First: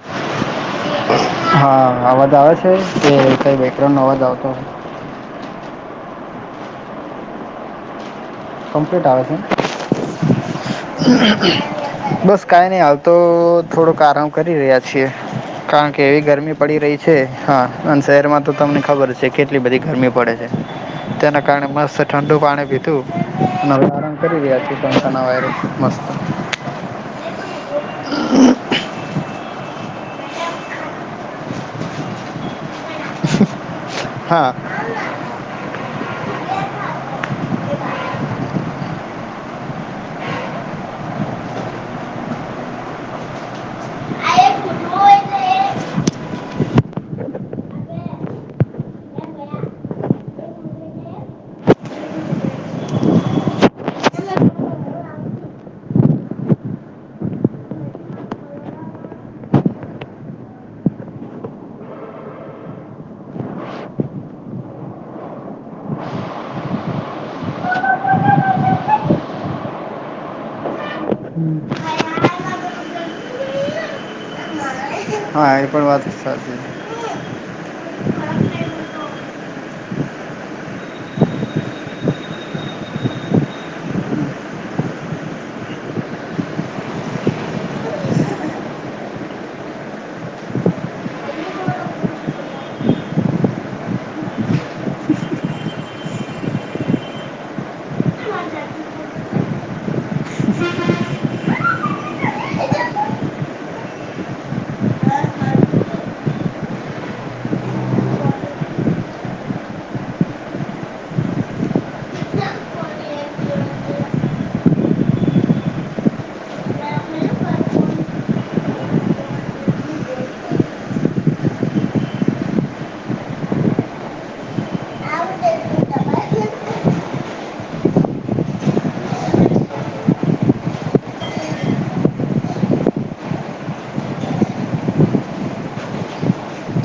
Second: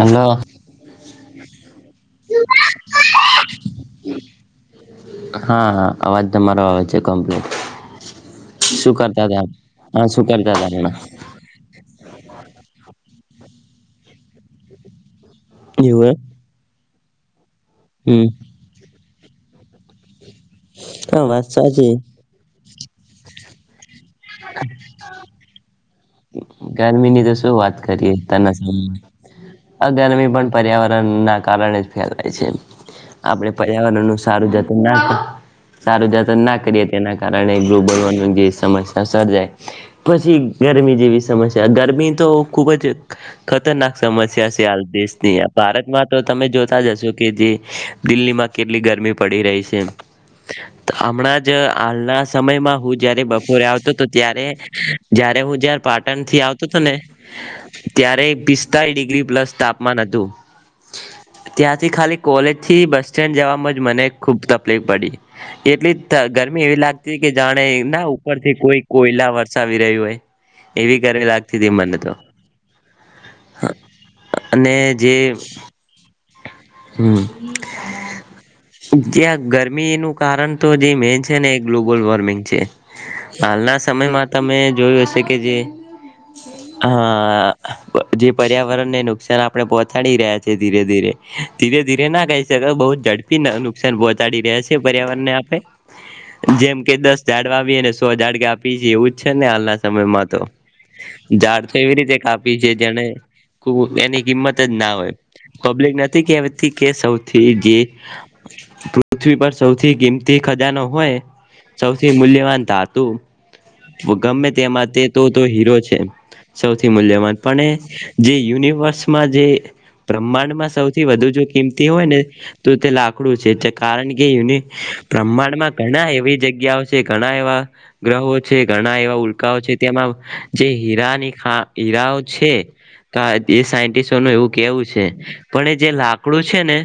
Hello હા અવાજ આવે છે કે કઈ વકરણ નો અવાજ આવતો હા હા અવાજ તમારો આવે છે કમ્પ્લીટ શું કમ્પ્લીટ આવે કરતા છે ને? હતા હા શું કરતા હતા હણા બસ કઈ નહી હાલ તો થોડોક આરામ કરી રહ્યા છીએ કારણ કે એવું એવી ગરમી પડી રહી છે હા અને એમ શહેરમાં તો તમને ખબર છે કેટલી બધી ગરમી પડે હા તેના વાત કારણે સાચી મસ્ત ઠંડુ પાણી પીતું અને ગર કરી રહ્યા જ તેડાકાના વાયરમા ગરમી ની તો શું વાત કરિયે [unintelligible] આ ગરમી પણ પર્યાવરણ ના કારણે જ ફેલાય છે આપડે પર્યાવરણ નું હા સારું હમ. જતન ના કર્યું સારું જતન ના કરીએ તેના કારણે ગ્રલોબ વોર્મિંગ જેવી સમસ્યા સર્જાય પછી ગરમી જેવી સમસ્યા ગરમી તો ખુબ જ ખતરનાક સમસ્યા છે હાલ દેશની ભારતમાં તો તમે જોતા હશો કે જે દિલ્હીમાં કેટલી ગર મી પડી રહીજે હમણાં જ હાલના સમયમાં હું જયારે બપોરે આવ તો તો ત્યારે જયારે હું જયારે પાટણ થી આવતો હતો ને ત્યારે પિતા ડિગ્રી પ્લસ તાપમાન હતું ત્યાંથી ખાલી કોલેજ થી બસ સ્ટેન્ડ જવામાં જ મને ખુબ તપલીપ પડી, એટલી ત ગરમી એવી લાગતી કે જાણે ના ઉપરથી કોઈ કોયલા વરસાવી રહ્યું હોય, એવી ગરમી લાગતી તી મને તો. અને જે, હા એ પણ વાત સાચી હમ્મ. [inaudible] જ્યા ગરમીનું કારણ તો જે મેન છે ને એ ગ્લોબલ વોર્મિંગ છે. હાલના સમયમાં તમે જોયું હશે કે જે હા આ જે પર્યાવરણ ને નુકસાન આપણે પોહચાડી રહ્યા છે ધીરે ધીરે, ધીરે ધીરે ના કહી શકાય, બહુ જ ઝડપી ન નુકસાન પોહચાડી રહ્યા છે પર્યાવરણ ને આપડે. જેમ કે દસ જાડ વાવીએે ને સો જાડ કાપીયી છી, એવું જ છે ને હાલના સમયમાં તો. ઝાડ તો એવી રીતે કાપી છે, જેને ખુ એની કિંમત જ ના હોય. પબ્લિક નથી કેવતી કે સૌથી જે પૃથ્વી પર સૌથી કિમતી ખજાનો હોય, સૌથી મૂલ્યવાન ધા તુ ગમે તે માતે તે તો હીરો છે. સૌથી મૂલ્યવાન પણ એ જે યુનિવર્સમાં જે બ્રહ્માંડમાં સૌથી વધુ જો કિંમતી હોય ને, તો તે લાકડું છે, ચ કારણ કે યુંની બ્રહ્માંડમાં ઘણા એવી જગ્યાઓ છે, ઘણા એવા ગ્રહો છે, ઘણા એવા ઉલ્કાઓ છે તેમાં જે હીરાની ખા હીરાઓ છે તા તે સાયન્ટિસ્ટોનું એવું કેવું છે, પણ એ જે લાકડું છે ને,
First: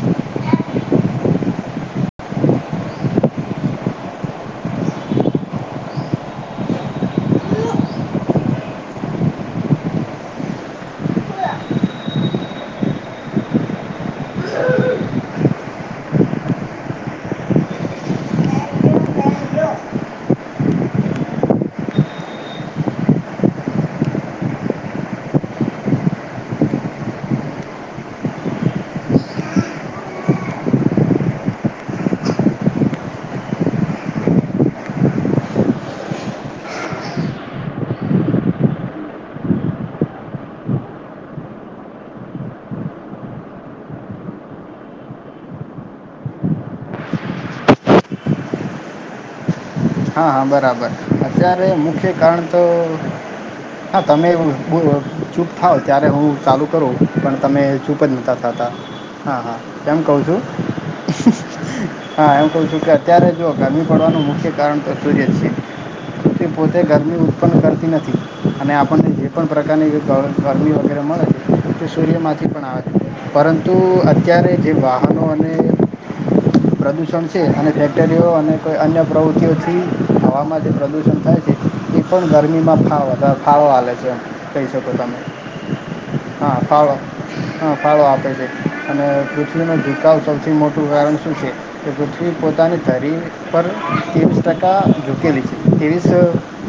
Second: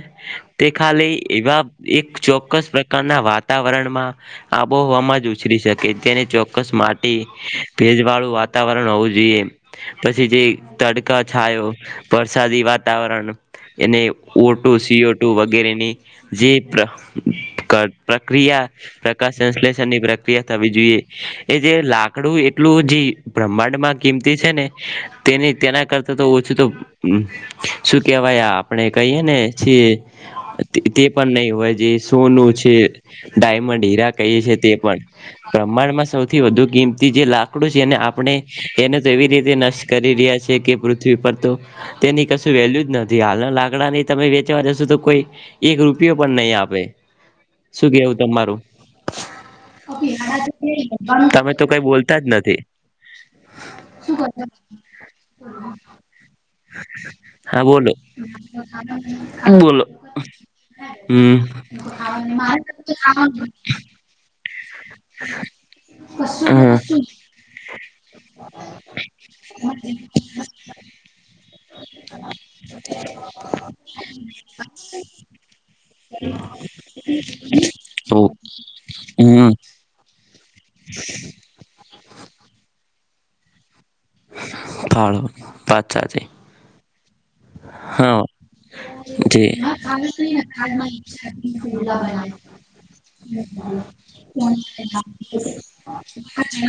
તે ખાલી એવા એક ચોક્કસ પ્રકારના વાતાવરણમાં, આબોહવામાં જ ઉછરી શકે. કે તેને ચોક્કસ માટી, ભેજ વાળું વાતાવરણ હોવું જોઈએ, પછી જે તડકા, છાયો, વરસાદી વાતાવરણ. એને O two, C O two વગેરેની જે પ્ર ક પ્રક્રિયા પ્રકાશ સંશ્લેષણની પ્રક્રિયા થવી જોઈયે, એ જે લાકડું એટલું જી બ્રહ્માંડમાં કિંમતી છે ને, તેની [unintelligible] તેના કરતા તો ઓછું તો શું કેવાય આપણે કહીયે ને છીએ તે તે પણ નહી હોય જે સોનું છે, ડાયમંડ, હીરા કહીયે છે તે પણ. પ્રમાણમાં સૌથી વધુ કિંમતી જે લાકડું છે એને આપણે એને તો એવી રીતે નષ્ટ કરી યા છે કે પૃથ્વી પર તો તેની કસુ વેલ્યુ જ નથી હાલના લાકડા ની તમે વેચવા જશો તો કો ઈ એક રૂપિયો પણ નહી આપે, શું કેવું તમારું? હા હા બરાબર, તમે તો અત્યારે કઈ મુખ્ય બોલતા જ કારણ નથી તો હા તમે હમ્મ બોલો ચૂપ થાવ ત્યારે હું ચાલુ કરું, પણ હા તમે બોલો ચૂપ જ નતા થા તા, હા હા, બોલો કેમ કવ છું હમ હા એમ કઉ છું કે અત્યારે જો ગરમી પડવાનું મુખ્ય કારણ તો સૂર્ય જ છે. તે હમ પોતે ગરમી ઉત્પન્ન કરતી નથી, અને આપણને જે પણ પ્રકારની ગ ગરમી વગેરે મળે છે. તે સૂર્યમાંથી પણ આવે, પરંતુ અત્યારે જે વાહનો અને પ્રદુષણ છે અને ફેક્ટરીઓ અને કોઈ અન્ય [unintelligible] હમ થી હવામાં જે પ્રદૂષણ થાય છે, એ પણ ગરમીમા ફાડ વધારે ફાળો આલે છે કહી શકો તમે, ફાળો વાત સાથે હા ફાળો ફાળો હા આપે છે અને પૃથ્વી નુ ધૂકાવ જી. સૌથી મોટું કારણ શું છે, કે પૃ થ્વી પોતાની ધરી ઉપર ત્રેવીસ ટકા જુકેલી છે, ત્રેવીસ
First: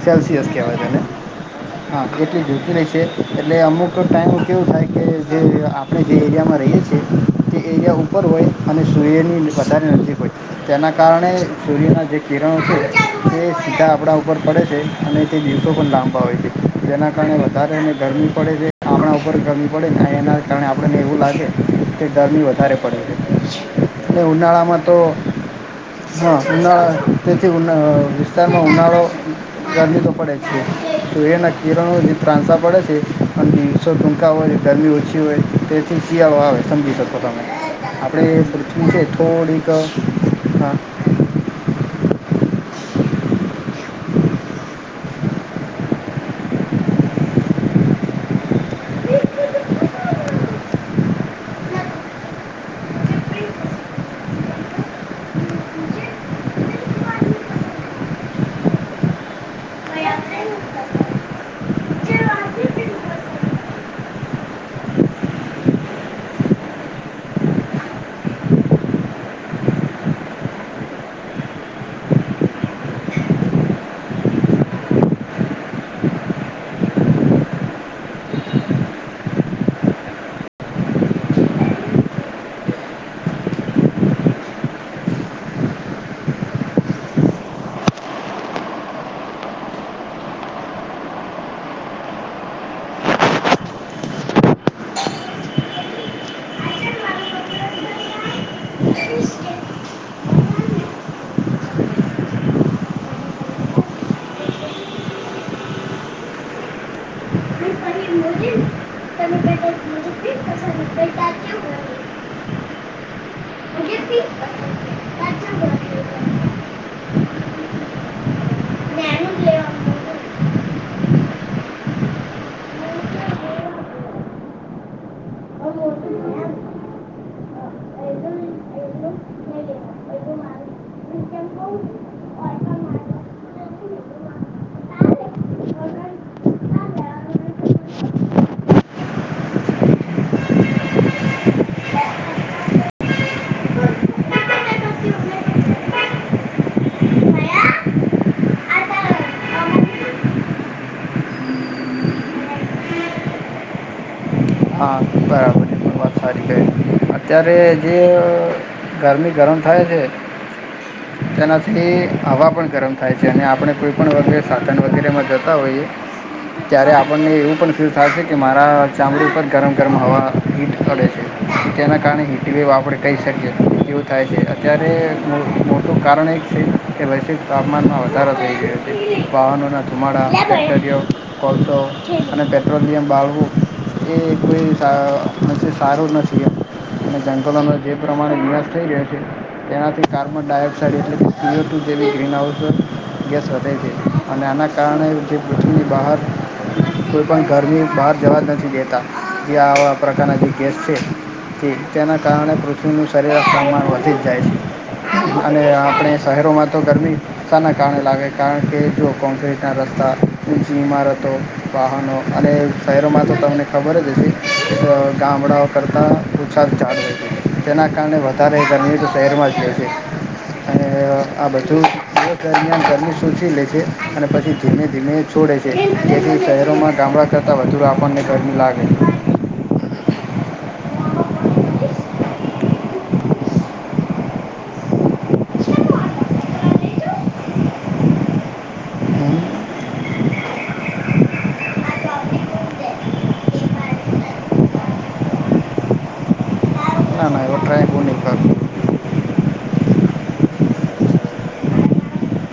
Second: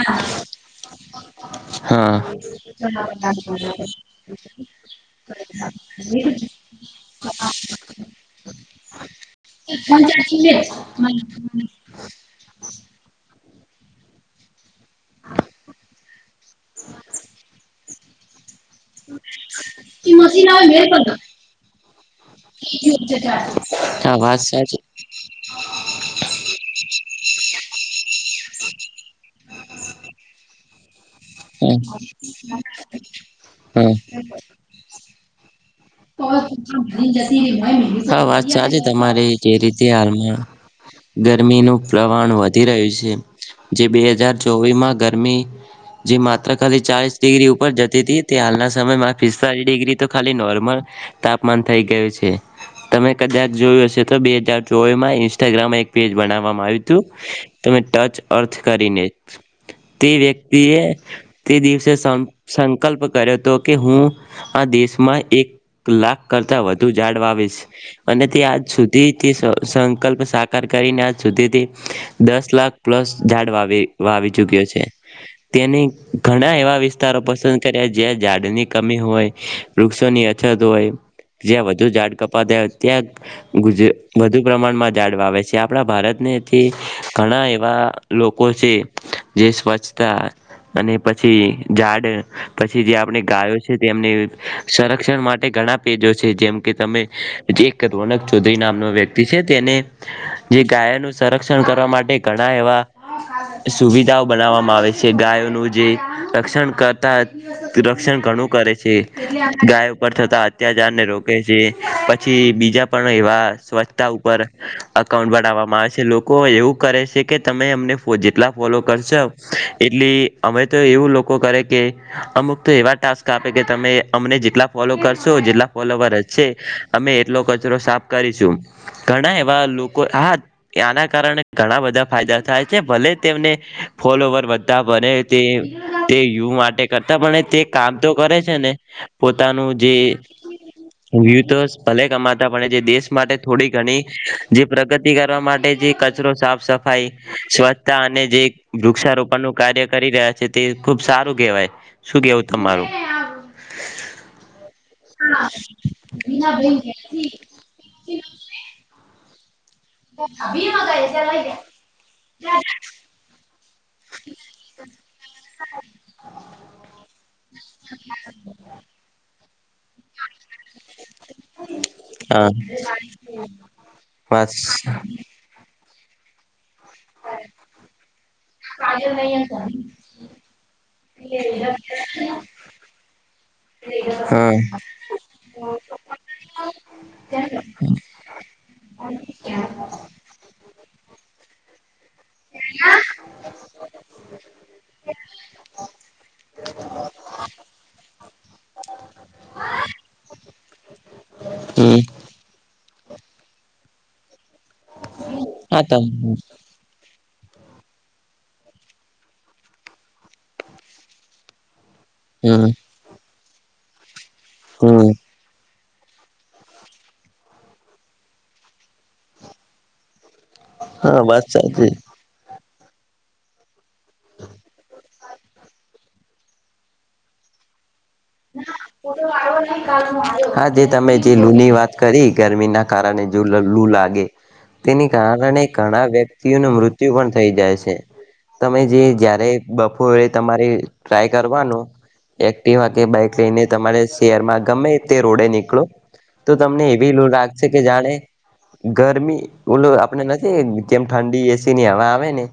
સેલ્સિયસ કેહવાય તેને. હા એટલી જુકી રહી છે, એટલે અમુક ટાઈમ કેવું થાય કે જે આપણે જે એરિયામાં રહીયે છે, તે એરિયા ઉપર હોય અને સૂર્યની વધારે નજીક હોય, તેના ના કારણે સૂર્યના જે કિરણો છે, એ સીધા આપણા ઉપર પડે છે અને તે દિવસો પણ લાંબા હોય છે જેના કારણે વધારેને ગરમી પડે છે. આપણાં ઉપર ગરમી પડે અને એના કારણે આપણને એવું લાગે, કે ગરમી વધારે પડે છે. હા એ વાત સાચી ઉનાળામાં તો, હા ઉનાળા તેથી ઉનાળો વિસ્તારમાં ઉનાળો ગરમી તો પડે છે. એના હમ કિરણોથી ત્રાસા પડે છે અને દિવસો હમ. ટૂંકા હોય ગરમી ઓછી હોય તે શિયાઓ આવે સમજી શકો તમે હા આપણે વાત સાચી પૃથ્વી છે તમારી જે થોડીક રીતે હાલમાં હા ગરમીનું પ્રમાણ વધી રહ્યું છે જે બે હજાર ચોવીસ માં ગરમી જે માત્ર ખાલી ચાલીસ ડિગ્રી ઉપર જતી હતી તે હાલના સમયમાં પિસ્તાળ ડિગ્રી તો ખાલી નોર્મલ તાપમાન થઈ ગયું છે. તમે કદાચ જોયું હશે તો બે હજાર ચોવીસ માં ઇન્સ્ટાગ્રામ એક પેજ બનાવવામાં આવ્યું હતું તો ને ટચ અર્થ કરીને. તે વ્યક્તિએ તે દિવસે સં સંકલ્પ કર્યો હતો કે હું આ દેશમાં એક લાખ કરતા વધુ જાડ વાવીશ અને તે આજ સુધી તે સં સંકલ્પ સાકાર કરી [unintelligible] સુધીથી દસ લાખ પ્લસ ઝાડ વાવી વાવી ચુક્યો છે. તેની ઘણા એવા વિસ્તારો પસંદ કર્યા જ્યાં ઝાડની કમી હોય વૃક્ષોની [unintelligible] જ્યાં વધુ ઝાડ કપાતા ત્યાં ગુજ વધુ પ્રમાણમાં ઝાડ વાવે છે આપણા ભારત ને તે ઘણા એવા લોકો છે જે સ્વચ્છતા અને પછી ઝાડ પછી જે આપણે ગાયો છે તેમને સરક શિક્ષણ માટે ઘણા પેજો છે જેમ કે તમે જે રોનક ચૌધરી નામનો વ્યક્તિ છે તેને જે ગાયો ન સંરક્ષણ કરવા માટે ઘણા એવા સુવિધાઓ બનાવવામાં આવે છે. છે ગાયોનું જે રક્ષણ કરતા રક્ષણ ઘણું કરે છે ગાયો પર થતા અત્યાચારને રોકે છે પછી બીજા પણ એવા સ્વચ્છતા ઉપર અ અકાઉન્ટ બનાવવામાં આવે છે લોકો એવું કરે છે કે તમે અમને ફો જેટલા ફોલો કરશો એ તે અમે તો એવું લોકો કરે કે અમુક તો એવા ટાસ્ક આપે કે તમે અમને જેટલા ફોલો કરશો જેટલા ફોલોવર છે અમે એટલો કચરો સાફ કરીશું ઘણા એવા લોકો આ ત્યાં ના કારણે ઘણા બધા ફાયદા થાય છે ભલે તેમને ફોલવર વધતા ભલે તે તે યુ માટે કરતા પણ તે કામ તો કરે છે ને પોત પોતાનું જે [unintelligible] હા ભલે બરાબર કમાતા પણે જે એ દેશ પણ માટે થોડી ઘણી જે પ્રગતિ કરવા માટે જે કચરો સાફ સફાઈ સ્વચ્છતા અને જે વૃક્ષારોપણ નું કાર્ય કરી રહ્યા છે તે ખુબ સારું કેવાય શું કેવું તમારું. હા બરાબર. સારી કે અત્યારે જે ગરમી ગરમ થાય છે તેનાથી હવા પણ ગરમ થાય છે અને આપણે કોઈ પણ વગેરે સાધન વગેરેમાં જતા હોઈએ ત્યારે આપ આપને એવું પણ ફીલ થાય છે કે મારા ચામડી ઉપર ગરમ ગરમ હવા હીટ કરે છે તેના કારણે હા હીટ આપણે કહી શકીએ એવું થાય છે બસ અત્યારે તે મો મોટું કારણ એ છે. એ વૈશ્વિક તાપમાનમાં વધારો થઈ ગયો છે વાહનોના ધુમાડા [unintelligible] કોલસો અને પેટ્રોલિયમ બાળવું હ [unintelligible] સા નથી શારુ નથી એમ. અને જંગલોનો જે પ્રમાણે નિકાશ થઈ રહ્યો છે તેનાથી કાર્બન ડાયોક્સાઇડ એટલે સીઓ ટુ જેવી ગ્રીનહાઉસ ગેસ વધે છે અને આના કારણે જે પૃથ્વી બહાર કોઈ પણ ઘરની બહાર જવા જ નથી દેતા. જે આવા પ્રકારના જે ગેસ છે હમ જે [unintelligible] કારણે પૃથ્વીનું શરીર પ્રમાણ વધી જ જાય છે અને હા ત આપણે હમ શહેરોમાં તો ગરમી સા ના કારણે લાગે કારણ કે જો કોકટેલ ના રસ્તા ઊંચી ઈમારતો વાહનો અને શહેરોમાં તો તમને ખબર જ હશે આ હમ ગામડાઓ કરતાં ઉત્સાહ ચાલુ હતો જેના કારણે વધારે ગરમી શહેરમાં જ રહેશે. અને હા વાત આ બધું સાચી. [unintelligible] પણ સૂચી લે છે અને પછી ધીમે ધીમે છોડે છે જેથી શહેરોમાં ગામડા કરતા તો આપને [unintelligible] હા જે તમે જે લૂ ની વાત કરી ગરમી ના કારણે જો લુ લાગે તેની કારણે ઘણા વ્યક્તિઓનું મૃત્યુ પણ થઈ જાય છે તમે જે જારે બપોરે તમારે ટ્રાય કરવાનું એક્ટીવા કે બાઈક લઈને તમારે શેર માં ગમે તે રોડે નીકળો તો તમને એવી લુ ના ના એવો રાખશે કે ટ્રાય હું જાણે નહીં કરું ગરમી ઓલુ આપણે નથી કેમ ઠંડી એસી ની હવા આવે ને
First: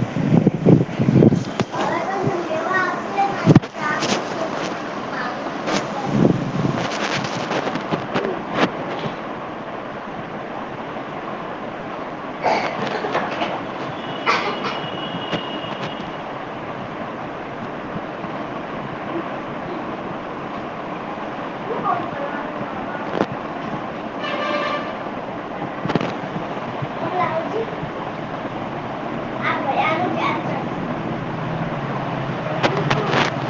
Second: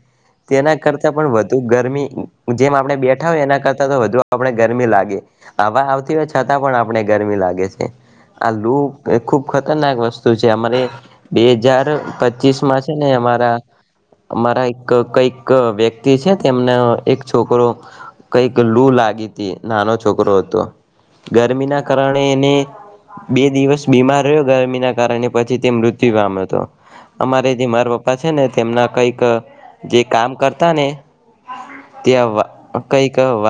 તેના કરતાં પણ વધુ ગરમી જેમ આપણે બેઠા હોય એના કરતાં તો વધુ આપણે ગરમી લાગે હવા આવતી હોય છતાં પણ આપણે ગરમી લાગે છે આ લુ એ ખુબ ખતરનાક વસ્તુ છે અમારે બે હજાર પચીસ માં છે ને અરા અમારા એક કઈક વ્યક્તિ છે તેમને એક છોકરો કઈક લૂ લાગી લાગી હતી નાનો છોકરો હતો ગરમી ના કારણે એને બે દિવસ બીમાર રહ્યો ગરમીના કારણે પછી તે મૃત્યુ પામ્યો હતો અમારે જે મારા પપ્પા છે ને તેમના કઈક જે કામ કરતા ને ત્યાં કઈક બસ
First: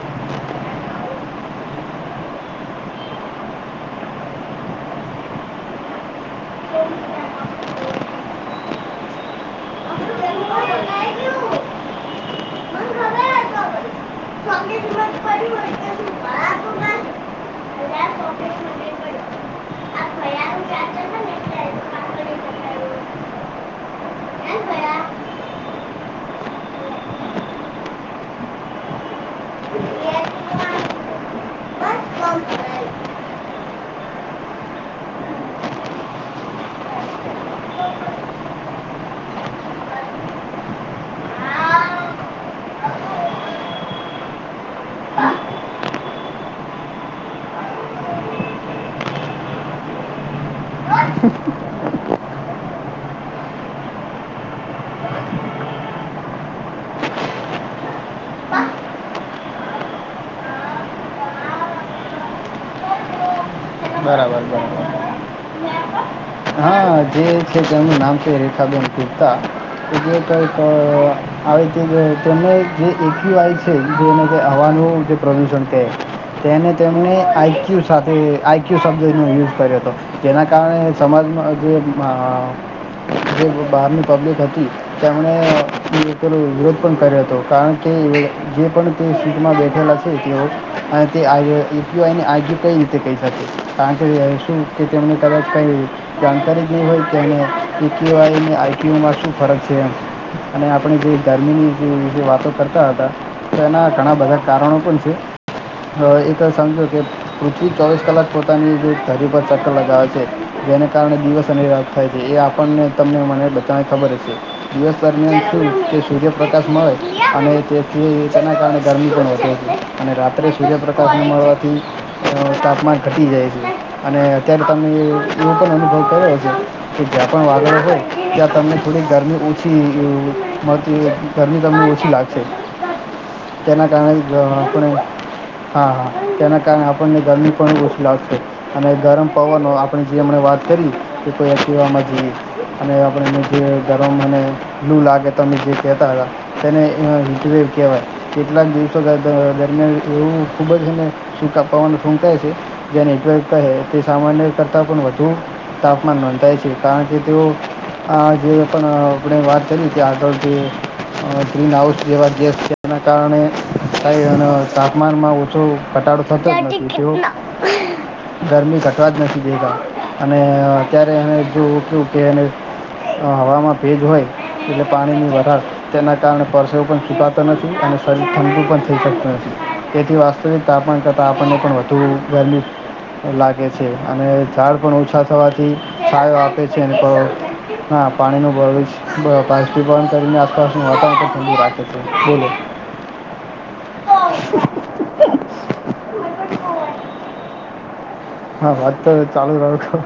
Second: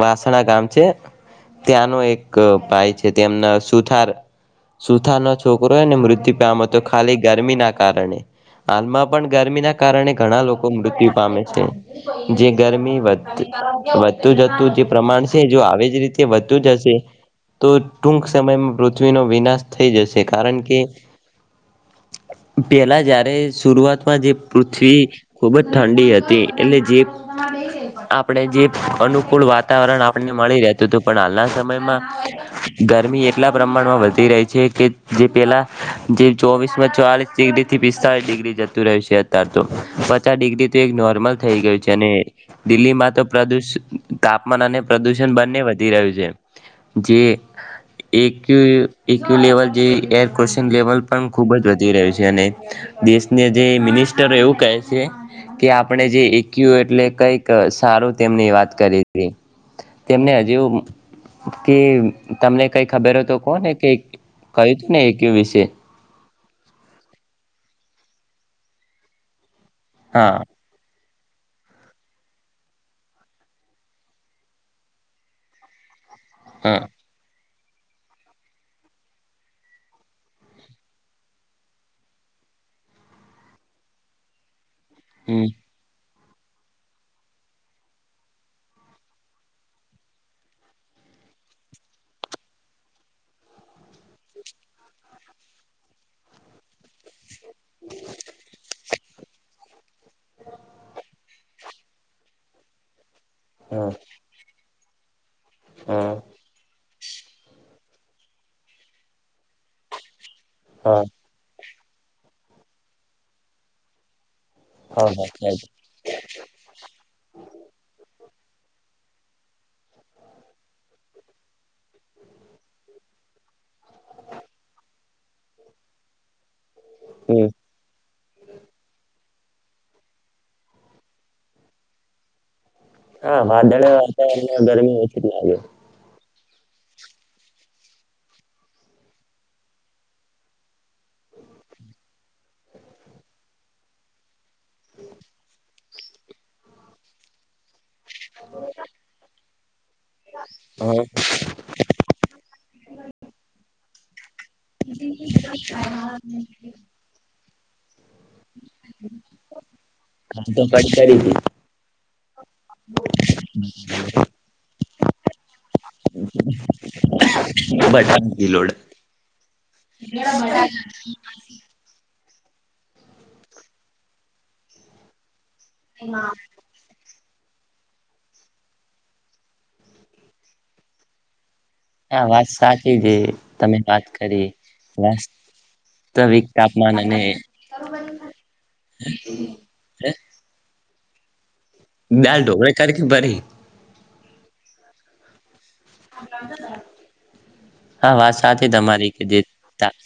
વાસણા ગામ છે ત્યાંનો એક ભાઈ છે તેમના સુથાર સુથારનો છોકરોયને મૃત્યુ પામતો ખાલી ગરમી ના કારણે હાલમાં પણ ગરમીના કારણે ઘણા લોકો મૃત્યુ પામે છે જે ગરમી વધ વધતું જતું જે પ્રમાણ છે જો આવી જ રીતે વધતુ જ હશે તો ટૂક સમયમાં પૃથ્વીનો વિનાશ થઈ જશે કારણ કે [inaudible] પેલા જારે શરઆતમાં જે પૃથ્વી ખૂબ જ ઠંડી હતી એટલે જે આપણે જે અનુકૂળ વાતાવરણ આપને મળી રહે પણ હાલના સમયમાં કોમ કરાયું ગરમી એટલા પ્રમાણમાં વધી રહી છે કે જે પેલા જે ચોવીસ માં ચાલીસ ડિગ્રી થી પિસ્તાળસ ડિગ્રી જતું રહે છે અત્યાર તો પચાસ ડિગ્રીથી નોર્મલ થઈ ગયું છે હા અને દિલ્હીમાં તો તાપમાન અને પ્રદુષણ બંને વધી રહ્યું છે જે એક્ય એકુ લેવલ જે એરલશન લેવલ પણ ખુબ જ વધી રહ્યું છે અને દેશને જે મિનિસ્ટરો એવું કહે છે કે આપણે જે એકયુ એટલે કઈક સારું તેમની વાત કરી હતી તેમને હજીવ કે તમને કઈ ખબર હો તો કોને કહ બરાબર હતું ને એકય વિશે બરાબર હા જે છે તેમનું નામ છે રેખાબેન કુપ્તા એ જે હા કઈક આવેને જે એકય છે જે હવાનું જે પ્રદુષણ કે તેને હા તેમને આઈ ક્યુ સાથે આઈ ક્યુ શબ્દનો યુઝ કર્યો હતો જેના કારણે સમાજમાં જે જે બહારની પબ્લિક હતી તેમણે હમ તેનો વિરોધ પણ કર્યો હતો કારણ કે જે પણ તે સીટમાં બેઠેલા છે તેઓ અને તે આ કઈ રીતે કહી શકે કારણ કે શું કે તેમને કદાચ કઈ જાણકારી જેવી હોય કેને એ કવાયને આઈ ટઓમાં શું ફરક છે એમ અને આપણે જે ગરમીની જે વાતો કરતા હતા તો એના હા ઘણા બધા કારણો પણ છે હા એકંગ કે પૃથ્વી ચોવીસ કલાક પોતાની જે ધરી પર ચક્કર લગાવે છે જેને હા કારણે દિવસ અને રાત થાય છે એ આપણને તમને મને બધાને ખબર જ છે દિવસ હા દરમિયાન હા શ તે સૂર્યપ્રકાશ મળે અને તે તેના કારણે ગરમી પણ વધતી હતી અને રાત્રે સૂર્યપ્રકાશને મળવાથી તાપમાન ઘટી જાય અને અત્યારે તમે એવો પણ અનુભવ કર્યો છે કે જ્યાં પણ હમ વાગળ છે ત્યાં તમને થોડી ગરમી ઓછી ગરમી તમને ઓછી લાગશે. હા વાદળ તેના કારણે કો વાતાવરણ ગરમી ઓછી લાગે હા, હા. તેના કારણે આપણને ગરમી પણ ઓછી લાગશે અને ગરમ પવનનો આપણે જે હમ વાત કરી કે કોઈ અએવામાં જઈએ, અને આપણેને જે ગરમ અને લું લાગે તો અમે જે કહેતા હતા તેને એ કહેવાય. કેટલાક દિવસો દરમિયાન એવું ખૂબ જેના હા કે પવન ફૂંકાય છે જે નેટવર્ક કહે તે સામાન્ય કરતાં પણ વધુ તાપમાન નોંધાય છે, કારણ કે તેઓ હા, જે પણ આપણે વાત કરી કે આગળથી તો કઈ કરી ગ્રીન હાઉસ જેવા ગેસ કારણે તાપમાનમાં ઓછુ ઘટાડો થતો જ નથી, હતી બટ તે લોડ ગરમી ઘટવા જ નથી દેતા. અને અત્યારે એને જોવું કું કે તે હવામાં ભેજ હોય, એટલે પાણીની વધારે તેના કારણે પરસેવો પણ નથી અને શરીર ઠંગુ પણ થઈ શકતું નથી. તેથી, વાસ્તવિક તપણ કરતાં આપણને પણ વધુ હા વાત ગરમી સાચી છે લાગે તમે છે વાત અને કરી ઝાડ પણ ઓછું છછા થવાથી છાયો વાસ્તવિક આપે છે તાપમાન એને અને કરો હા પાણી ન ભવ પણ કરીને આસપાસનું વાટ ુ રાખ [unintelligible] બે ઢોકળી ખાધી કે ભરી. [unintelligible] હા, વાત સાથે હા વાત તો અમારી કે જે ચાલુ રાખો